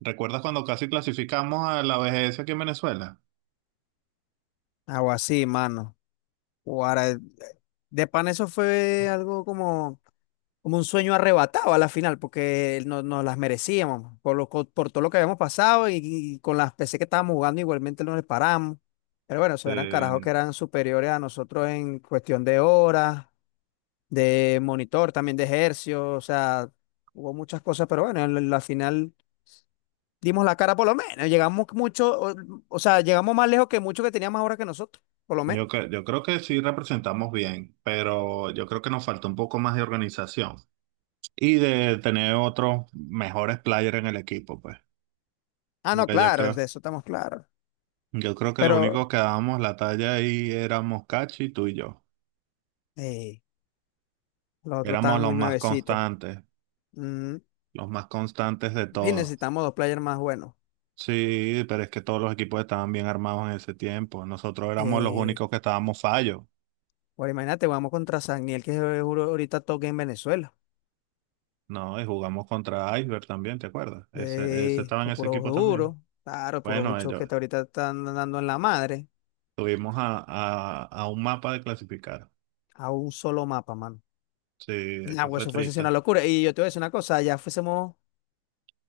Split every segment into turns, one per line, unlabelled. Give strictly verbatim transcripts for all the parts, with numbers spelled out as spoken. ¿Recuerdas cuando casi clasificamos a la B G S aquí en Venezuela?
Algo así, mano. Guara, de pan eso fue algo como, como un sueño arrebatado a la final, porque no- nos las merecíamos por, lo, co- por todo lo que habíamos pasado y, y con las P C que estábamos jugando igualmente no les paramos. Pero bueno, esos eran carajos que
Eh,
eran superiores a nosotros en cuestión de horas, de monitor, también de ejercicio, o sea, hubo muchas cosas, pero bueno, en la la final dimos la cara por lo menos, llegamos mucho, o, o sea, llegamos más lejos que muchos que tenían más horas que nosotros, por lo menos.
yo, cre- yo creo que sí representamos bien, pero yo creo que nos falta un poco más de organización y de tener otros mejores players en el equipo, pues.
Ah, no,
Porque yo
claro, es de
creo,
eso estamos claros.
yo creo que lo
Pero
único que dábamos la talla ahí éramos Cachi, tú y yo.
eh, los otros
Éramos
estaban
los
muy
más
nuevecitos.
constantes,
Mm,
los más constantes de
y
todos.
necesitamos dos players más buenos.
Sí, pero es que todos los equipos estaban bien armados en ese tiempo. Nosotros éramos los
Eh,
únicos que estábamos fallos.
bueno, imagínate, vamos contra Sagniel, que es juro- ahorita toque en Venezuela.
No, y jugamos contra Iceberg también, ¿te acuerdas? Ese, ese
Eh,
estaba en
son
ese
puros
equipo también.
duros, claro, puros
Bueno,
bichos
ellos
que te ahorita están dando en la madre
tuvimos a, a, a un mapa de clasificar.
a un solo mapa, mano.
Sí,
Ah,
eso
güey,
fue
eso fuese una
triste.
locura. Y yo te voy a decir una cosa, ya fuésemos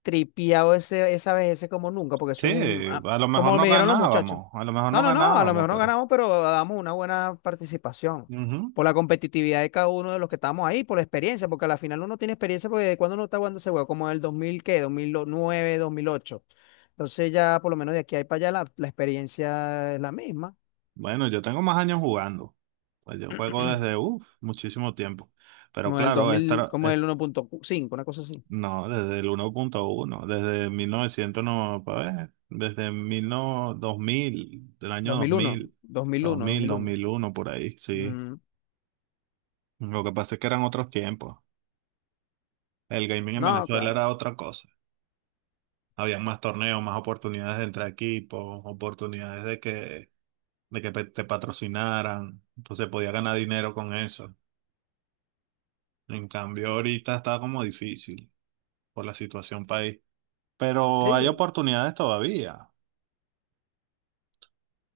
tripeado ese, esa vez, ese como nunca, porque
Sí,
eso es un. ah,
a lo mejor
Como
no
me dijeron los muchachos.
ganábamos, a lo mejor
No,
no
no, no, a lo
ganábamos,
mejor no
pero
ganamos, pero damos una buena participación.
ujú.
Por la competitividad de cada uno de los que estamos ahí, por la experiencia, porque a la final uno tiene experiencia, porque de cuando uno está jugando ese juego, como en el dos mil, ¿qué? dos dos mil nueve, dos mil ocho. Entonces ya por lo menos de aquí a para allá la, la experiencia es la misma.
Bueno, yo tengo más años jugando. Pues yo juego desde, uff, muchísimo tiempo. Pero
No el
claro,
dos mil,
esta,
como el uno punto cinco, una cosa así.
No, desde el uno punto uno, desde mil novecientos no, para ver, desde mil no dos mil del año
dos
dos dos
mil uno,
mil
dos mil
dos
uno, dos
mil
mil
dos
uno,
mil uno por ahí,
dos mil uno, dos mil uno,
sí.
dos mil uno. Mm,
Lo que pasa es que eran otros tiempos. El gaming en
no,
Venezuela
claro.
era otra cosa. Había más torneos, más oportunidades de entre equipos, oportunidades de que, de que pe- te patrocinaran. Entonces podía ganar dinero con eso. En cambio, ahorita está como difícil por la situación país. Pero hay
Sí.
oportunidades todavía.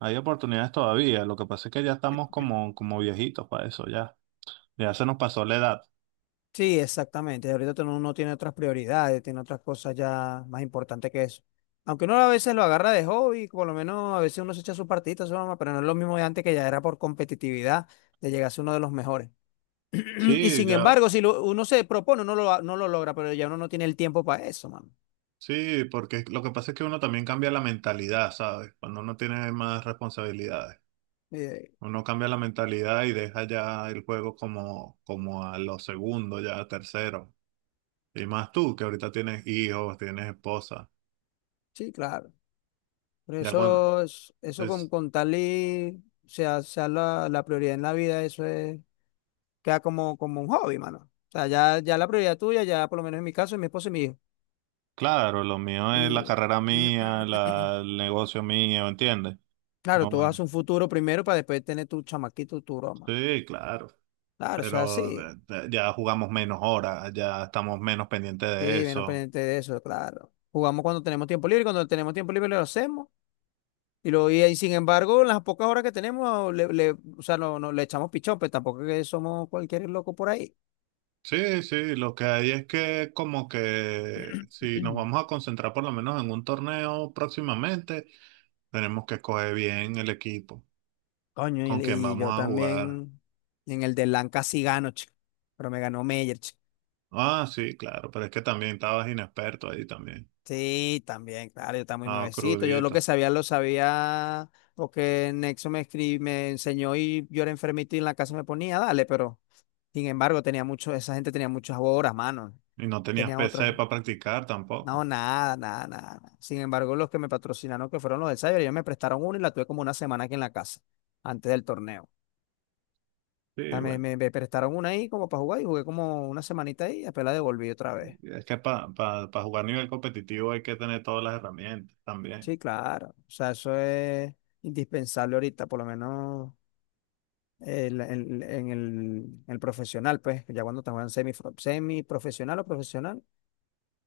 Hay oportunidades todavía, lo que pasa es que ya estamos como, como viejitos para eso, ya. Ya se nos pasó la edad.
Sí, exactamente. Ahorita tú no- uno tiene otras prioridades, tiene otras cosas ya más importantes que eso. Aunque uno a veces lo agarra de hobby, por lo menos a veces uno se echa sus partidita, su broma, pero no es lo mismo de antes que ya era por competitividad de llegar a ser uno de los mejores. Y
Sí,
sin
ya,
embargo, si lo- uno se propone, uno lo, no lo logra, pero ya uno no tiene el tiempo para eso, mano.
sí, porque lo que pasa es que uno también cambia la mentalidad, ¿sabes? Cuando uno tiene más responsabilidades.
Eh,
Uno cambia la mentalidad y deja ya el juego como, como a los segundos, ya a tercero. Y más tú, que ahorita tienes hijos, tienes esposa.
sí, claro. Por
Ya cuando
eso, es- eso con,
es,
con tal y sea, sea la, la prioridad en la vida, eso es queda como, como un hobby, mano. O sea, ya, ya la prioridad tuya, ya por lo menos en mi caso, es mi esposa y mi hijo.
claro, lo mío es la
Y
carrera mía, la, el negocio mío, ¿entiendes?
claro,
No,
tú haces
bueno,
un futuro primero para después tener tu chamaquito, tu broma.
sí, claro.
Claro, eso es
Pero
así.
de- de- ya jugamos menos horas, ya estamos menos pendientes de
Sí, menos
eso.
pendiente de eso, claro. Jugamos cuando tenemos tiempo libre, cuando tenemos tiempo libre lo hacemos. Y lo y ahí, sin embargo, en las pocas horas que tenemos, le, le- o sea, no, no, le echamos pichón, pero tampoco es que somos cualquier loco por ahí.
Sí, sí, lo que hay es que como que si nos vamos a concentrar por lo menos en un torneo próximamente, tenemos que escoger bien el equipo
Coño, y,
con
le-
quien
y
vamos
yo
a jugar.
también en el de Lanca sí gano, chico. Pero me ganó Meyer.
Ah, sí, claro, pero es que también estabas inexperto ahí también.
Sí, también, claro, yo estaba muy
Ah,
nuevecito. Yo lo que
crudito.
sabía lo sabía porque Nexo me escri- me enseñó y yo era enfermito y en la casa me ponía, dale, pero sin embargo tenía mucho, esa gente tenía muchas horas, mano.
Y no tenías
Tenían
P C
otros.
para practicar
No,
tampoco.
nada, nada, nada, nada. Sin embargo, los que me patrocinaron, que fueron los del Cyber, ellos me prestaron una y la tuve como una semana aquí en la casa, antes del torneo.
Sí,
También
bueno,
me, me prestaron una ahí como para jugar y jugué como una semanita ahí y después la devolví otra vez.
es que para jugar nivel competitivo hay que tener todas las herramientas también.
Sí, claro. O sea, eso es indispensable ahorita, por lo menos. el- el- en el, el profesional, pues, ya cuando estamos en semi, semiprofesional o profesional,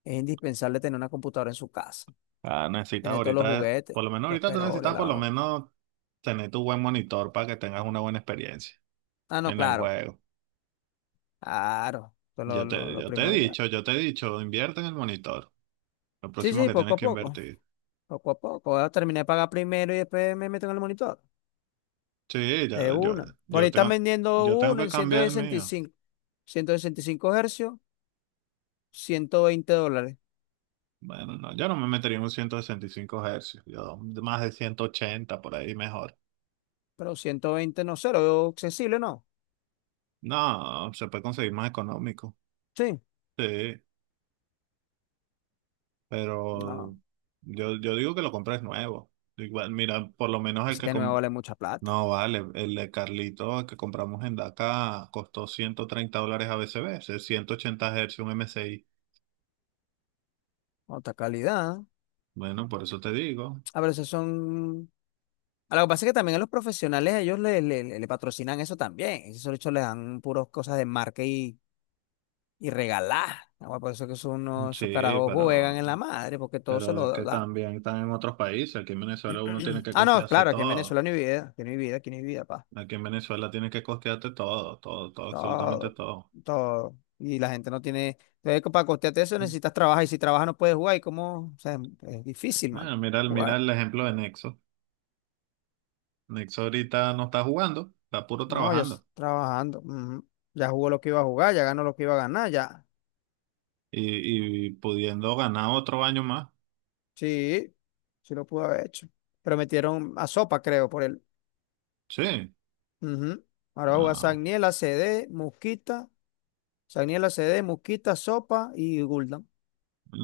es indispensable tener una computadora en su casa,
Ah, necesitas
tener todos los
ahorita,
juguetes,
por lo menos
los
ahorita tú
peroles,
necesitas por
la
lo
no.
menos tener tu buen monitor para que tengas una buena experiencia
Ah, no,
en el
claro,
juego.
claro, eso es lo,
Yo
lo,
te,
lo
yo te he
primordial.
dicho, yo te he dicho, invierte en el monitor. Lo
Sí,
próximo
sí,
que
poco
tienes
a
que
poco,
invertir.
poco a poco. Ahora terminé de pagar primero y después me meto en el monitor.
Sí,
De
yo, yo,
una. Por
yo
ahí están
tengo,
vendiendo
yo tengo
uno
que
en ciento
cambiar
ciento
el
sesenta sesenta y
mío.
cinco ciento sesenta y cinco hercios, ciento veinte dólares.
Bueno, no, yo no me metería en un ciento sesenta y cinco hercios, yo más de ciento ochenta por ahí mejor.
Pero ciento veinte no sé, lo veo accesible, ¿no?
No, se puede conseguir más económico.
Sí.
Sí, pero
No.
yo, yo digo que lo compres nuevo. Igual, mira, por lo menos el
Así
que,
que no me
com-
vale mucha plata.
No, vale, el de Carlito que compramos en DACA costó ciento treinta dólares a ABCB, es ciento ochenta hercios un M S I.
Otra calidad.
Bueno, por eso te digo.
A ver, esos son. A lo que pasa es que también a los profesionales ellos le, le, le- le patrocinan eso también. Esos de hecho les dan puras cosas de marca y, y regalar. Ah, bueno, por eso que son unos, esos
Sí,
carajos juegan
pero,
en la madre, porque todo se
pero es
lo
que
dan.
también están en otros países. Aquí en Venezuela uno tiene que
Ah, no,
costearse
claro, aquí en
todo.
Venezuela no hay vida, aquí no hay vida, aquí no hay vida, pa.
Aquí en Venezuela tienes que costearte todo, todo, todo, absolutamente
Todo,
todo.
todo. Y la gente no tiene. Entonces, para costearte eso necesitas trabajar, y si trabajas no puedes jugar, y cómo, o sea, es difícil, mano.
Bueno, mira, el- mira el ejemplo de Nexo. Nexo ahorita no está jugando, está puro
No, ya estoy
trabajando
trabajando. Ujú. Ya jugó lo que iba a jugar, ya ganó lo que iba a ganar, ya.
y, y pudiendo ganar otro año más.
Sí, sí lo pudo haber hecho. Pero metieron a Sopa, creo, por él.
Sí.
Ujú. Ahora va a jugar
Ah,
Sagniela, C D, Musquita. Sagniela, C D, Musquita, Sopa y Guldan.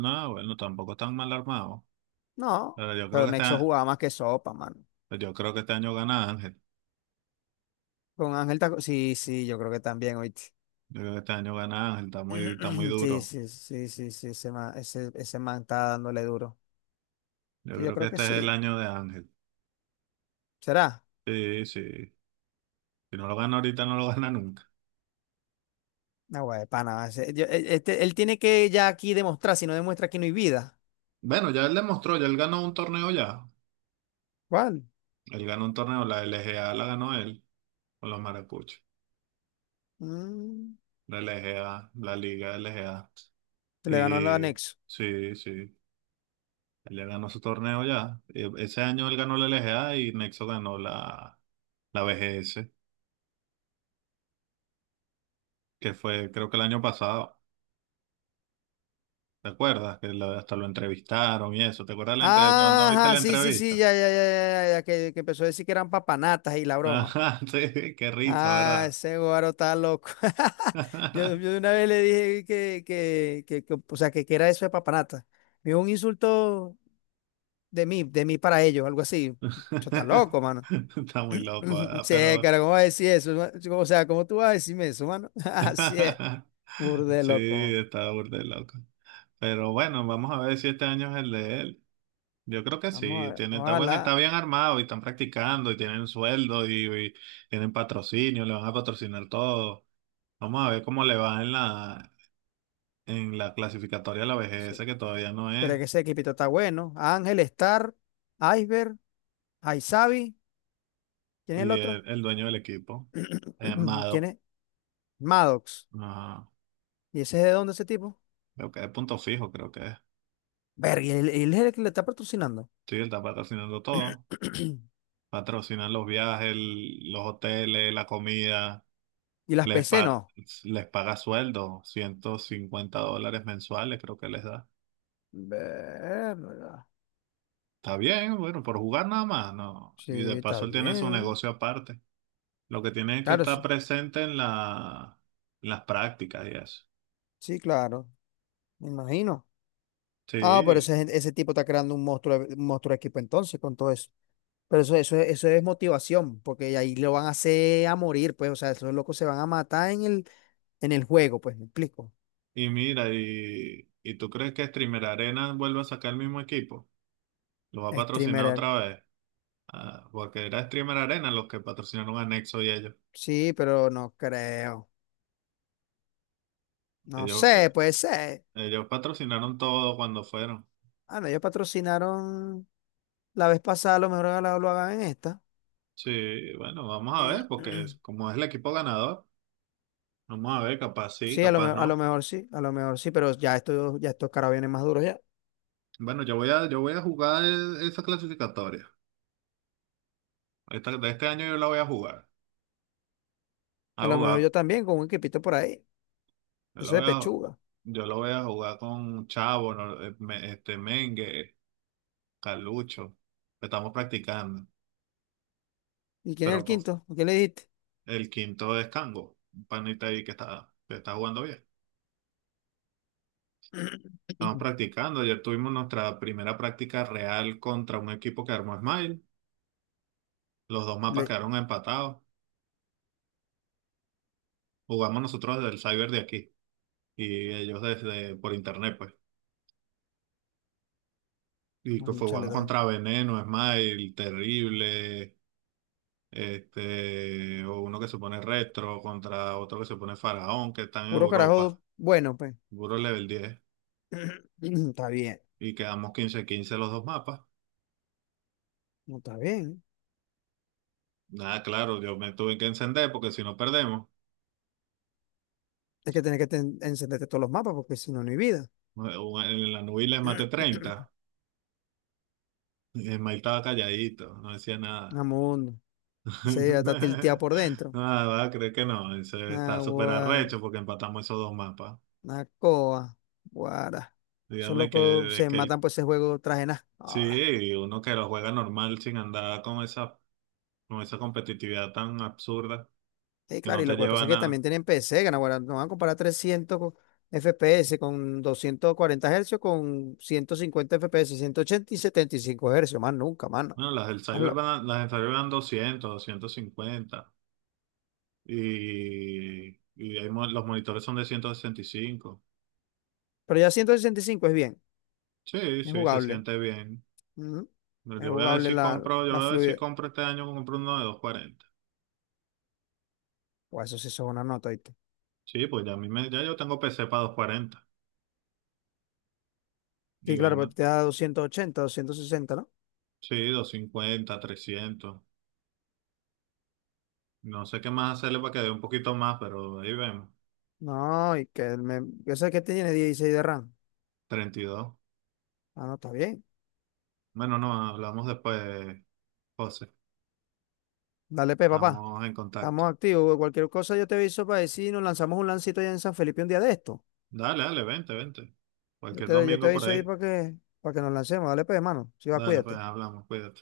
no, bueno, tampoco están mal armados.
No,
Pero yo creo
pero
que este,
Nexo jugaba más que Sopa, mano.
yo creo que este año gana Ángel.
Con Ángel Taco. Sí, sí, yo creo que también, oíste.
Yo creo que este año gana Ángel, está muy, está muy
Sí,
duro.
sí, sí, sí, sí, ese man, ese, ese man está dándole duro.
Yo
Sí, yo
creo que
creo que
este es el
sí.
año de Ángel.
¿Será?
Sí, sí. Si no lo gana ahorita, no lo gana nunca.
No, güey, pana. Ese- yo- e- este- él tiene que ya aquí demostrar, si no demuestra aquí no hay vida.
Bueno, ya él demostró, ya él ganó un torneo ya.
¿Cuál?
Él ganó un torneo, la L G A la ganó él con los maracuchos.
Mm,
La L G A, la Liga L G A.
se le ganó el
Y
anexo.
sí, sí. Él ya ganó su torneo ya. E- Ese año él ganó la L G A y Nexo ganó la, la B G S. Que fue creo que el año pasado, ¿te acuerdas? Que lo- hasta lo entrevistaron y eso, ¿te acuerdas la entrevista? ¿No, no viste
Ajá,
la
sí, sí, sí,
entrevista?
ya, ya, ya, ya, ya, ya, que, que empezó a decir que eran papanatas y la broma.
Ajá, sí, qué risa,
Ah,
¿verdad?
ese guaro está loco. Yo, yo de una vez le dije que, que, que, que, o sea, que, que era eso de papanata. Me dijo un insulto de mí, de mí para ellos, algo así. Yo está loco, mano.
Está muy loco, ¿verdad?
Sí,
Pero
cara, ¿cómo vas a decir eso? ma- O sea, ¿cómo tú vas a decirme eso, mano? Así es. Burde
sí,
loco.
está burda de loco. Pero bueno, vamos a ver si este año es el de él. Yo creo que
Vamos a
sí,
ver.
tiene, está buen, está
Ojalá.
bien armado y están practicando y tienen sueldo y, y tienen patrocinio, le van a patrocinar todo. Vamos a ver cómo le va en la, en la clasificatoria de la vejez,
Sí.
que todavía no
Pero es
es,
que ese equipito está bueno. Ángel, Star, Iceberg, Aizabi. ¿Quién es el
y
otro?
el, el dueño del equipo, eh,
¿Quién
Mado,
es? Maddox.
ajá,
¿Y ese es de dónde ese tipo?
creo que es punto fijo, creo que es.
Ver, y él, él es el que le está patrocinando.
Sí, él está patrocinando todo, patrocinan los viajes, el- los hoteles, la comida,
Y las
les,
P C
pa-
no.
les paga sueldo, ciento cincuenta dólares mensuales creo que les da.
Verga.
Está bien, bueno, por jugar nada más, no.
Sí,
Y de
está
paso él tiene su
bien.
negocio aparte. Lo que tiene es que
Claro,
estar
sí.
presente en la, en las prácticas y eso.
Sí, claro. Me imagino. Ah, pero
Sí.
ese, ese tipo está creando un monstruo, un monstruo de equipo entonces con todo eso. Pero eso, eso, es- eso es motivación, porque ahí lo van a hacer a morir, pues, o sea, esos locos se van a matar en el, en el juego, pues, me explico.
Y mira, y, ¿y tú crees que Streamer Arena vuelve a sacar el mismo equipo? ¿Lo va a patrocinar
Streamer,
otra vez? Ah, porque era Streamer Arena los que patrocinaron a Nexo y ellos.
sí, pero no creo. No
Ellos, eh,
sé, puede ser.
ellos patrocinaron todo cuando fueron.
Ah, no, ellos patrocinaron la vez pasada, a lo mejor ahora lo, hagan en esta.
Sí, bueno, vamos a ver, porque es- como es el equipo ganador, vamos a ver, capaz sí,
Sí, a lo, me-
capaz
a lo
no.
mejor sí, a lo mejor sí, pero ya esto, ya estos caras vienen más duros ya.
Bueno, yo voy a, yo voy a jugar e- esa clasificatoria. Esta- de este año yo la voy a jugar. A
A lo mejor
jugar.
yo también, con un equipito por ahí.
Yo la
Eso de
voy a,
pechuga.
yo la voy a jugar con Chavo, no- eh, me- este, Mengue. Calucho. Estamos practicando.
¿Y quién es
Pero
el
pues,
quinto? ¿A ¿Qué le dijiste?
el quinto es Cango, un panita ahí que está, que está jugando bien. Estamos practicando. Ayer tuvimos nuestra primera práctica real contra un equipo que armó Smile. Los dos mapas
Le,
quedaron empatados. Jugamos nosotros desde el cyber de aquí y ellos desde por internet, pues. Y pues
Bueno, chale,
jugamos
está bien.
contra Veneno, Smile, Terrible, este, o uno que se pone Retro, contra otro que se pone Faraón, que están en
Puro
Europa.
carajo, bueno, pues.
Puro level diez.
Está bien,
Y quedamos quince quince los dos mapas.
no está bien.
Nada, claro, yo me tuve que encender porque si no perdemos.
Es que tenés que ten- encenderte todos los mapas porque si no, no hay vida.
O En la nube les maté treinta. El Mike estaba calladito, no decía nada.
Amundo. Ese ya está tilteado por dentro.
Nada, creo que no. Ese está súper
Agua,
arrecho porque empatamos esos dos mapas.
Nacoa, Guara. Esos
Dígame que,
locos
de
se
que el-
matan por ese juego traje nada. Ah,
sí, uno que lo juega normal sin andar con esa, con esa competitividad tan absurda
sí,
que
claro,
no
y
te
lo que
lleva
pasa
a
es que también
nada.
tienen P C, gana, guara. No van a comparar trescientos co- F P S con doscientos cuarenta Hz con ciento cincuenta F P S, ochenta y setenta y cinco Hz, más nunca, mano.
Bueno, las del Cyber
Hazlo.
van, las del Cyber van doscientos doscientos cincuenta. Y, y hay mo- los monitores son de ciento sesenta y cinco.
Pero ya ciento sesenta y cinco es bien,
Sí,
es
sí, se
jugable.
siente bien.
Ujú.
Pero
Es
Yo voy a ver
jugable
si
la, la,
compro, yo
la
voy a ver si
fluidez.
compro este año, compro uno de doscientos cuarenta.
Pues eso sí eso es una nota, ¿viste?
Sí, pues ya, a mí me, ya yo tengo P C para doscientos cuarenta. Y
Sí, claro, pero
bueno,
te da doscientos ochenta, doscientos sesenta, ¿no?
sí, doscientos cincuenta trescientos. No sé qué más hacerle para que dé un poquito más, pero ahí vemos.
No, y que el me... Yo sé que tiene dieciséis de RAM.
Treinta y dos.
Ah, no, está bien.
Bueno, no, hablamos después, José.
Dale, pe, papá.
Estamos en contacto.
Estamos activos, güey. Cualquier cosa yo te aviso para decir, nos lanzamos un lancito allá en San Felipe un día de esto.
Dale, dale, vente, vente.
Yo
Cualquier
te, yo te
domingo por
aviso ahí
ahí.
para que, para que nos lancemos. Dale, pe, hermano. Si va,
Dale, pues
cuídate.
hablamos, cuídate.